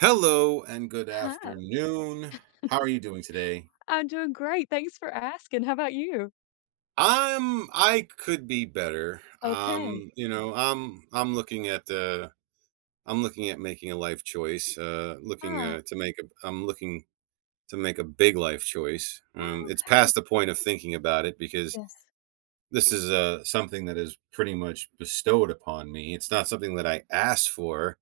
Hello and good Hi, afternoon. How are you doing today? I'm doing great. Thanks for asking. How about you? I could be better. Okay. I'm looking at I'm looking at making a life choice. Looking Ah, to make a I'm looking to make a big life choice. Um oh, it's okay. past the point of thinking about it because Yes. this is something that is pretty much bestowed upon me. It's not something that I asked for,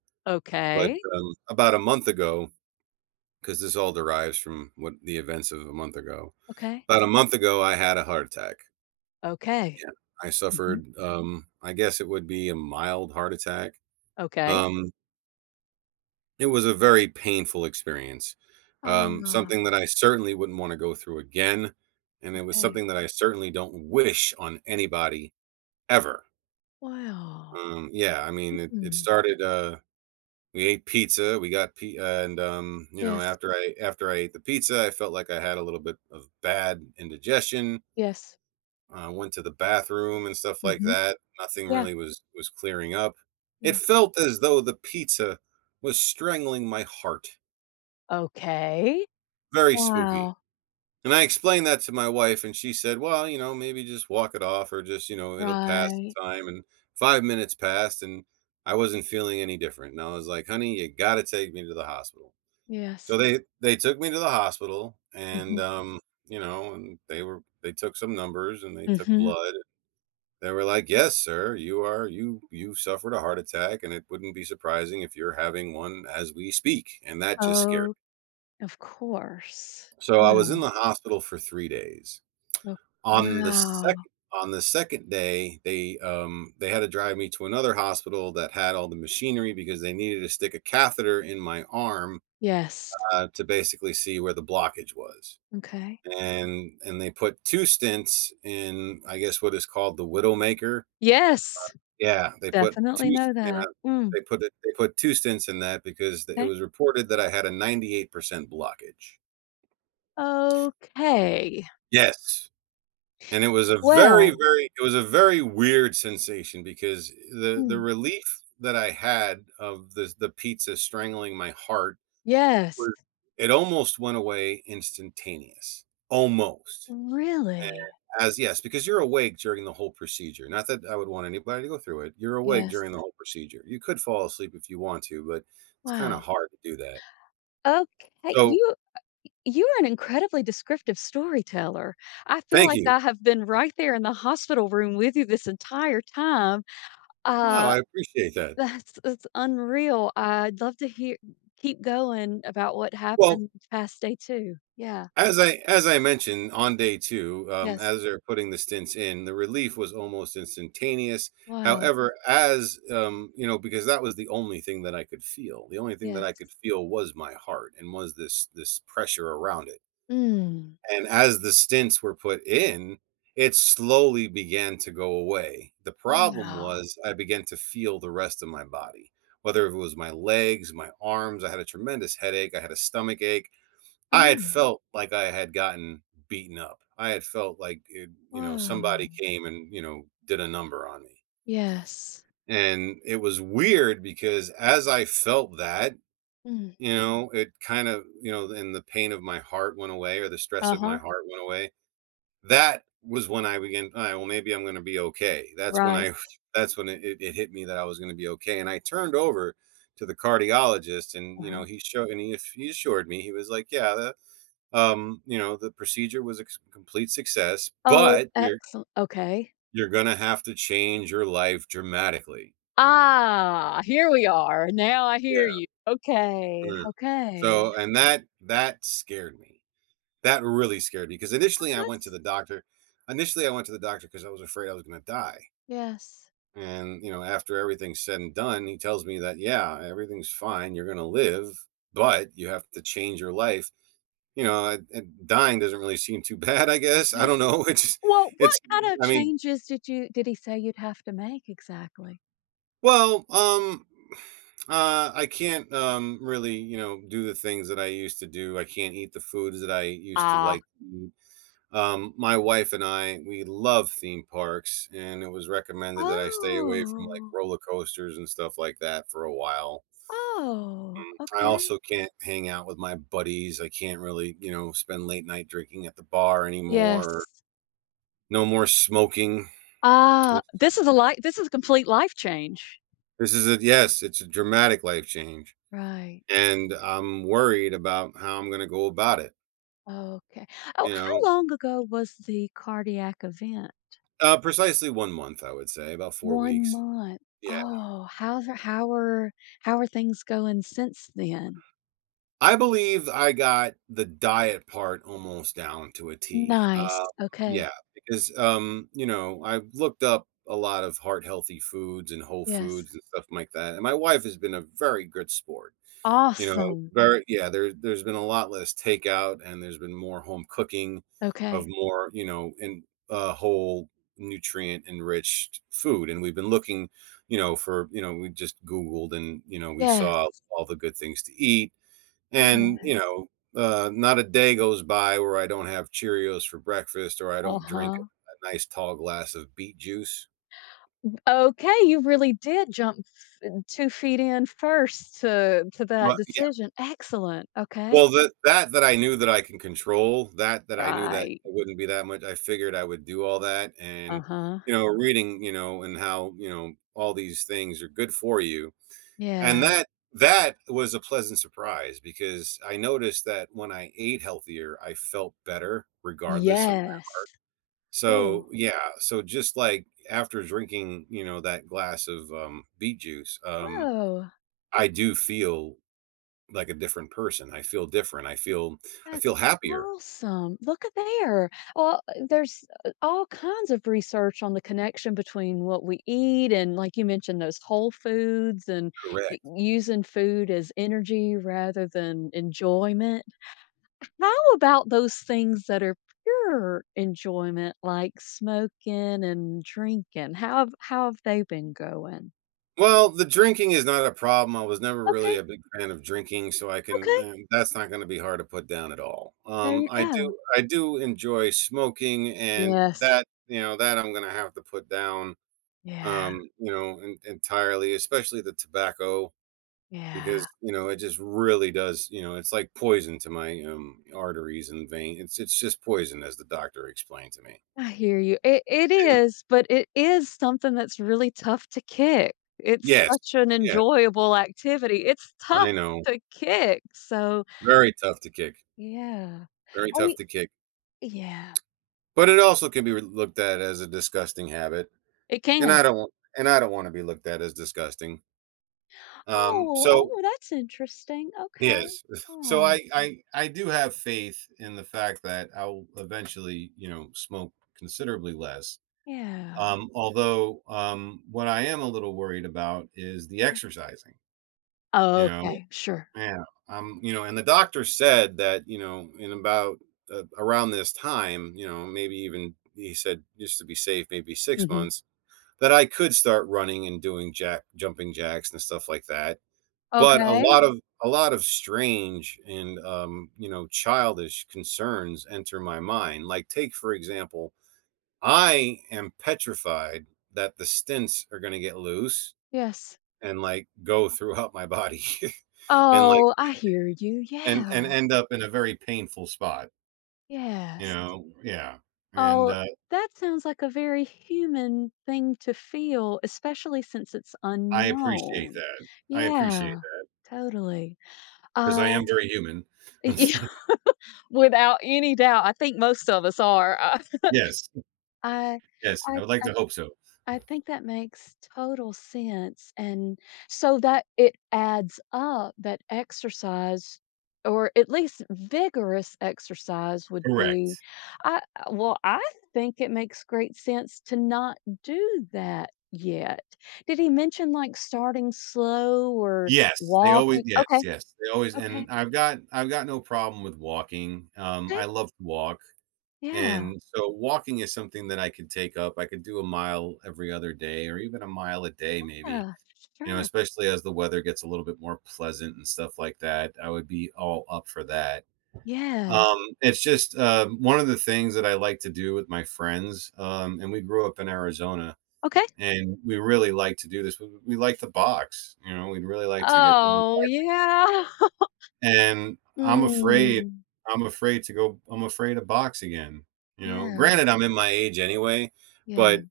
but Okay. About a month ago because this all derives from what the events of a month ago. Okay. About a month ago, I had a heart attack. Okay. Yeah, I Mhm. suffered, I guess it would be a mild heart attack. Okay. Um, it was a very painful experience, Ah, something that I certainly wouldn't wanna go through again, and it was okay. something that I certainly don't wish on anybody ever. Wow. Yeah, I mean, it Mm. started, we ate pizza, we got p. And, Yes. after I ate the pizza, I felt like I had a little bit of bad indigestion. Yes. Went to the bathroom and stuff like Hmm. that. Nothing Yeah. really was clearing up. It Yes. felt as though the pizza was strangling my heart. Okay. Very spooky. Wow. And I explained that to my wife, and she said, "Well, you know, maybe just walk it off, or just you know, it'll pass Right. in time." And 5 minutes passed, and I wasn't feeling any different. And I was like, "Honey, you got to take me to the hospital." So Yes. they took me to the hospital, Hmm. and and they took some numbers and they took Hmm. blood. They were like, "Yes, sir, you are you suffered a heart attack, and it wouldn't be surprising if you're having one as we speak," and that just scared me. Oh, of course. So I was in Wow. the hospital for 3 days. Oh, On the wow. second on the second day, they had to drive me to another hospital that had all the machinery because they needed to stick a catheter in my arm, Yes. To basically see where the blockage was. Okay. And they put 2 stents in, I guess, what is called the widowmaker. Yes. Yeah, they put Definitely 2 know yeah, that. Mm. they put it they put 2 stints in that because it Okay. was reported that I had a 98% blockage. Okay. Yes, and it was a very, Well. very it was a very weird sensation because the Mm. relief that I had of the pizza strangling my heart Yes. was it almost went away instantaneous, almost. And Really? as yes, because you're awake during the whole procedure. Not that I would want anybody to go through it. You're awake Yes. during the whole procedure. You could fall asleep if you want to, but it's kind of Wow. hard to do that. Okay, So, you are an incredibly descriptive storyteller. I feel thank like you. I have been right there in the hospital room with you this entire time. Wow, Uh, I appreciate that. that's unreal. I'd love to hear Keep going about what Well, happened past day 2. Yeah. as I mentioned on day two, Yes. as they're putting the stints in, the relief was almost instantaneous. Wow. However, as because that was the only thing that I could feel. The only thing that Yes. I could feel was my heart and was this pressure around it. Mm. And as the stints were put in, it slowly began to go away. The problem Wow. was I began to feel the rest of my body, whether it was my legs, my arms. I had a tremendous headache. I had a stomach ache. I had Oh. felt like I had gotten beaten up. I had felt like, it, you know, Whoa! somebody came and, you know, did a number on me. Yes. And it was weird because as I felt that, Mm. you know, it kind of, you know, and the pain of my heart went away or the stress of my Uh-huh. heart went away that was when I began, "All right, well, maybe I'm gonna be okay." That's when Right. I that's when it hit me that I was gonna be okay, and I turned over to the cardiologist and, you know, Uh-huh. he showed and he assured me, he was like, "Yeah, the, the procedure was a c complete success, Oh, but you're excellent. Okay. you're gonna have to change your life dramatically." Ah, here we are. Now I hear Yeah, you. Okay. mm. Okay. So, and that scared me. That really scared me because Oh, that's initially I went to the doctor because I was afraid I was gonna die. Yes. And, you know, after everything's said and done, he tells me that, yeah, everything's fine. You're going to live, but you have to change your life. You know, dying doesn't really seem too bad, I guess. I don't know. It's, just- Well, it's, what kind of I mean, changes did he say you'd have to make exactly? well, um, I can't really, you know, do the things that I used to do. I can't eat the foods that I used to Ah. like. My wife and I, we love theme parks, and it was recommended that I stay away from like Oh. roller coasters and stuff like that for a while. Oh, I okay. also can't hang out with my buddies. I can't really, you know, spend late night drinking at the bar Yes. anymore. No more smoking. Ah, It- this is a life. This is a complete life change. This is a yes, it's a dramatic life change. Right. And I'm worried about how I'm going to go about it. Okay. Oh, You how know, long ago was the cardiac event? Precisely one month, I would say, about four 1 weeks. month. Yeah. Oh, how are how are things going since then? I believe I got the diet part almost down to a T. Nice. Okay. yeah, because, I've looked up a lot of heart healthy foods and whole Yes. foods and stuff like that, and my wife has been a very good sport. You know, Awesome. very yeah, there there's been a lot less takeout and there's been more home cooking of Okay. more, you know, and whole nutrient enriched food. And we've been looking, you know, for, you know, we just Googled and, you know, we Yes. saw all the good things to eat and, Good. you know, not a day goes by where I don't have Cheerios for breakfast or I don't drink Uh-huh. a nice tall glass of beet juice. Okay, you really did jump f 2 feet in first to that Well, yeah, decision. Excellent. Okay. well, that I knew that I can control, that I knew that it Right. wouldn't be that much. I figured I would do all that, and Uh-huh. you know, reading, you know, and how you know all these things are good for you, and Yeah. that that was a pleasant surprise because I noticed that when I ate healthier, I felt better regardless of. Yes. Cool. So, yeah, so just like after drinking, you know, that glass of, beet juice, Whoa. I do feel like a different person. I feel different. I That's feel happier. awesome. Look at there. Well, there's all kinds of research on the connection between what we eat and, like you mentioned, those whole foods and Correct. using food as energy rather than enjoyment. How about those things that are pure enjoyment, like smoking and drinking? How have they been going? Well, the drinking is not a problem. I was never really Okay, a big fan of drinking, so I can okay. That's not gonna be hard to put down at all. There you I go. do I do enjoy smoking and Yes. that, you know, that I'm gonna have to put down, Yeah. En entirely, especially the tobacco. Yeah. Because, you know, it just really does, you know, it's like poison to my, arteries and vein it's just poison as the doctor explained to me. I hear you. It And is, but it is something that's really tough to kick. It's yes, such an yes, enjoyable activity. It's I tough know. to kick, so Very tough to kick, yeah. very Are tough you to kick, Yeah, but it also can be re looked at as a disgusting habit, it and can. I don't wanna be looked at as disgusting. Oh, So oh, that's interesting. Okay. yes. So Oh, I do have faith in the fact that I'll eventually, you know, smoke considerably less. yeah. What I am a little worried about is the exercising, you Oh, know? okay, sure. Yeah, you know, and the doctor said that, you know, in about, around this time, you know, maybe even he said just to be safe, maybe 6 Mhm. months, that I could start running and doing jack jumping jacks and stuff like that. But Okay. A lot of strange and, you know, childish concerns enter my mind. Like, take, for example, I am petrified that the stints are gonna get loose Yes. and, like, go throughout my body and, like Oh, I hear you. Yeah. and end up in a very painful spot, you Yes. know? Yeah, and, Oh, that sounds like a very human thing to feel, especially since it's I appreciate unknown. that. I appreciate Yeah, that totally. because I Uh, am very human. yeah, without any doubt, I think most of us are. Yes, I, yes, I I would like to hope so. Think that makes total sense, and so that it adds up that exercise or at least vigorous exercise would be Correct. I well, I think it makes great sense to not do that yet. Did he mention, like, starting slow or Yes, they always walking? Okay, they always okay, and I've got no problem with walking, okay, I love to walk. yeah, And so walking is something that I could take up. I could do a mile every other day or even a mile a day, maybe, yeah, you know, sure, especially as the weather gets a little bit more pleasant and stuff like that. I would be all up for that. yes, It's just one of the things that I like to do with my friends. And we grew up in Arizona okay. and we really like to do this. We like to box, you know, we'd really like to get, you know, Oh, yeah. and I'm afraid Mm, I'm afraid to box again, you know? yeah, Granted, I'm in my age anyway, yeah. but,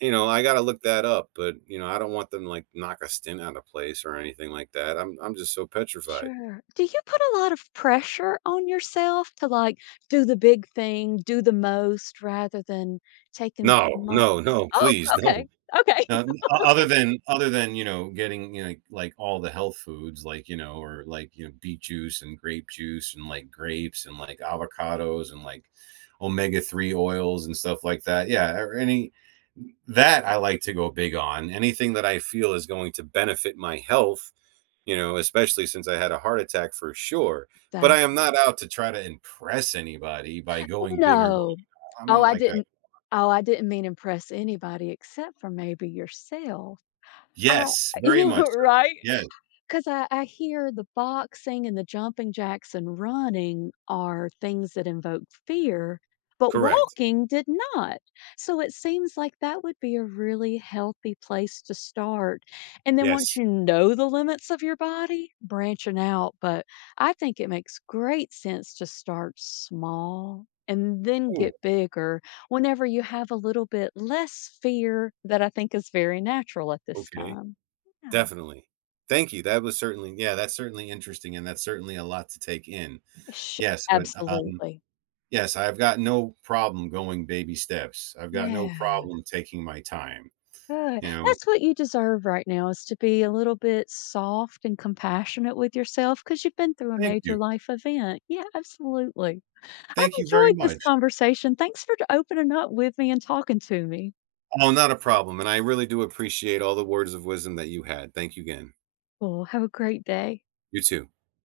you know, I gotta look that up, but, you know, I don't want them to, like, knock a stint out of place or anything like that. I'm just so petrified. Sure. Do you put a lot of pressure on yourself to like do the big thing, do the most rather than taking No, small. no, no, Oh, please, okay. no. Okay. Now, o other than you know, getting, you know, like all the health foods, like, you know, or like, you know, beet juice and grape juice and, like, grapes and, like, avocados and, like, omega-3 oils and stuff like that. Yeah, or any that I like to go big on. Anything that I feel is going to benefit my health, you know, especially since I had a heart attack for sure. But That I am not out to try to impress anybody by going big or going No. I'm Oh, not I like that. didn't oh, I didn't mean impress anybody except for maybe yourself. I Yes, very you much so. right? Yes, 'Cause I hear the boxing and the jumping jacks and running are things that invoke fear, but correct. walking did not. So it seems like that would be a really healthy place to start. And then once Yes. you know the limits of your body, branching out. But I think it makes great sense to start small and then Oh, get bigger whenever you have a little bit less fear that I think is very natural at this okay, time. Yeah. definitely. Thank you, that was certainly yeah, that's certainly interesting, and that's certainly a lot to take in. Sh Yes, but, Absolutely. yes, I've got no problem going baby steps. I've got no Yeah, problem taking my time, good. you know? That's what you deserve right now is to be a little bit soft and compassionate with yourself because 'cause you've been through a Thank major you. life event. Yeah, absolutely. I've Thank you very enjoyed this much. conversation. Thanks for opening up with me and talking to me. Oh, not a problem, and I really do appreciate all the words of wisdom that you had. Thank you again. Well, have a great day. You too.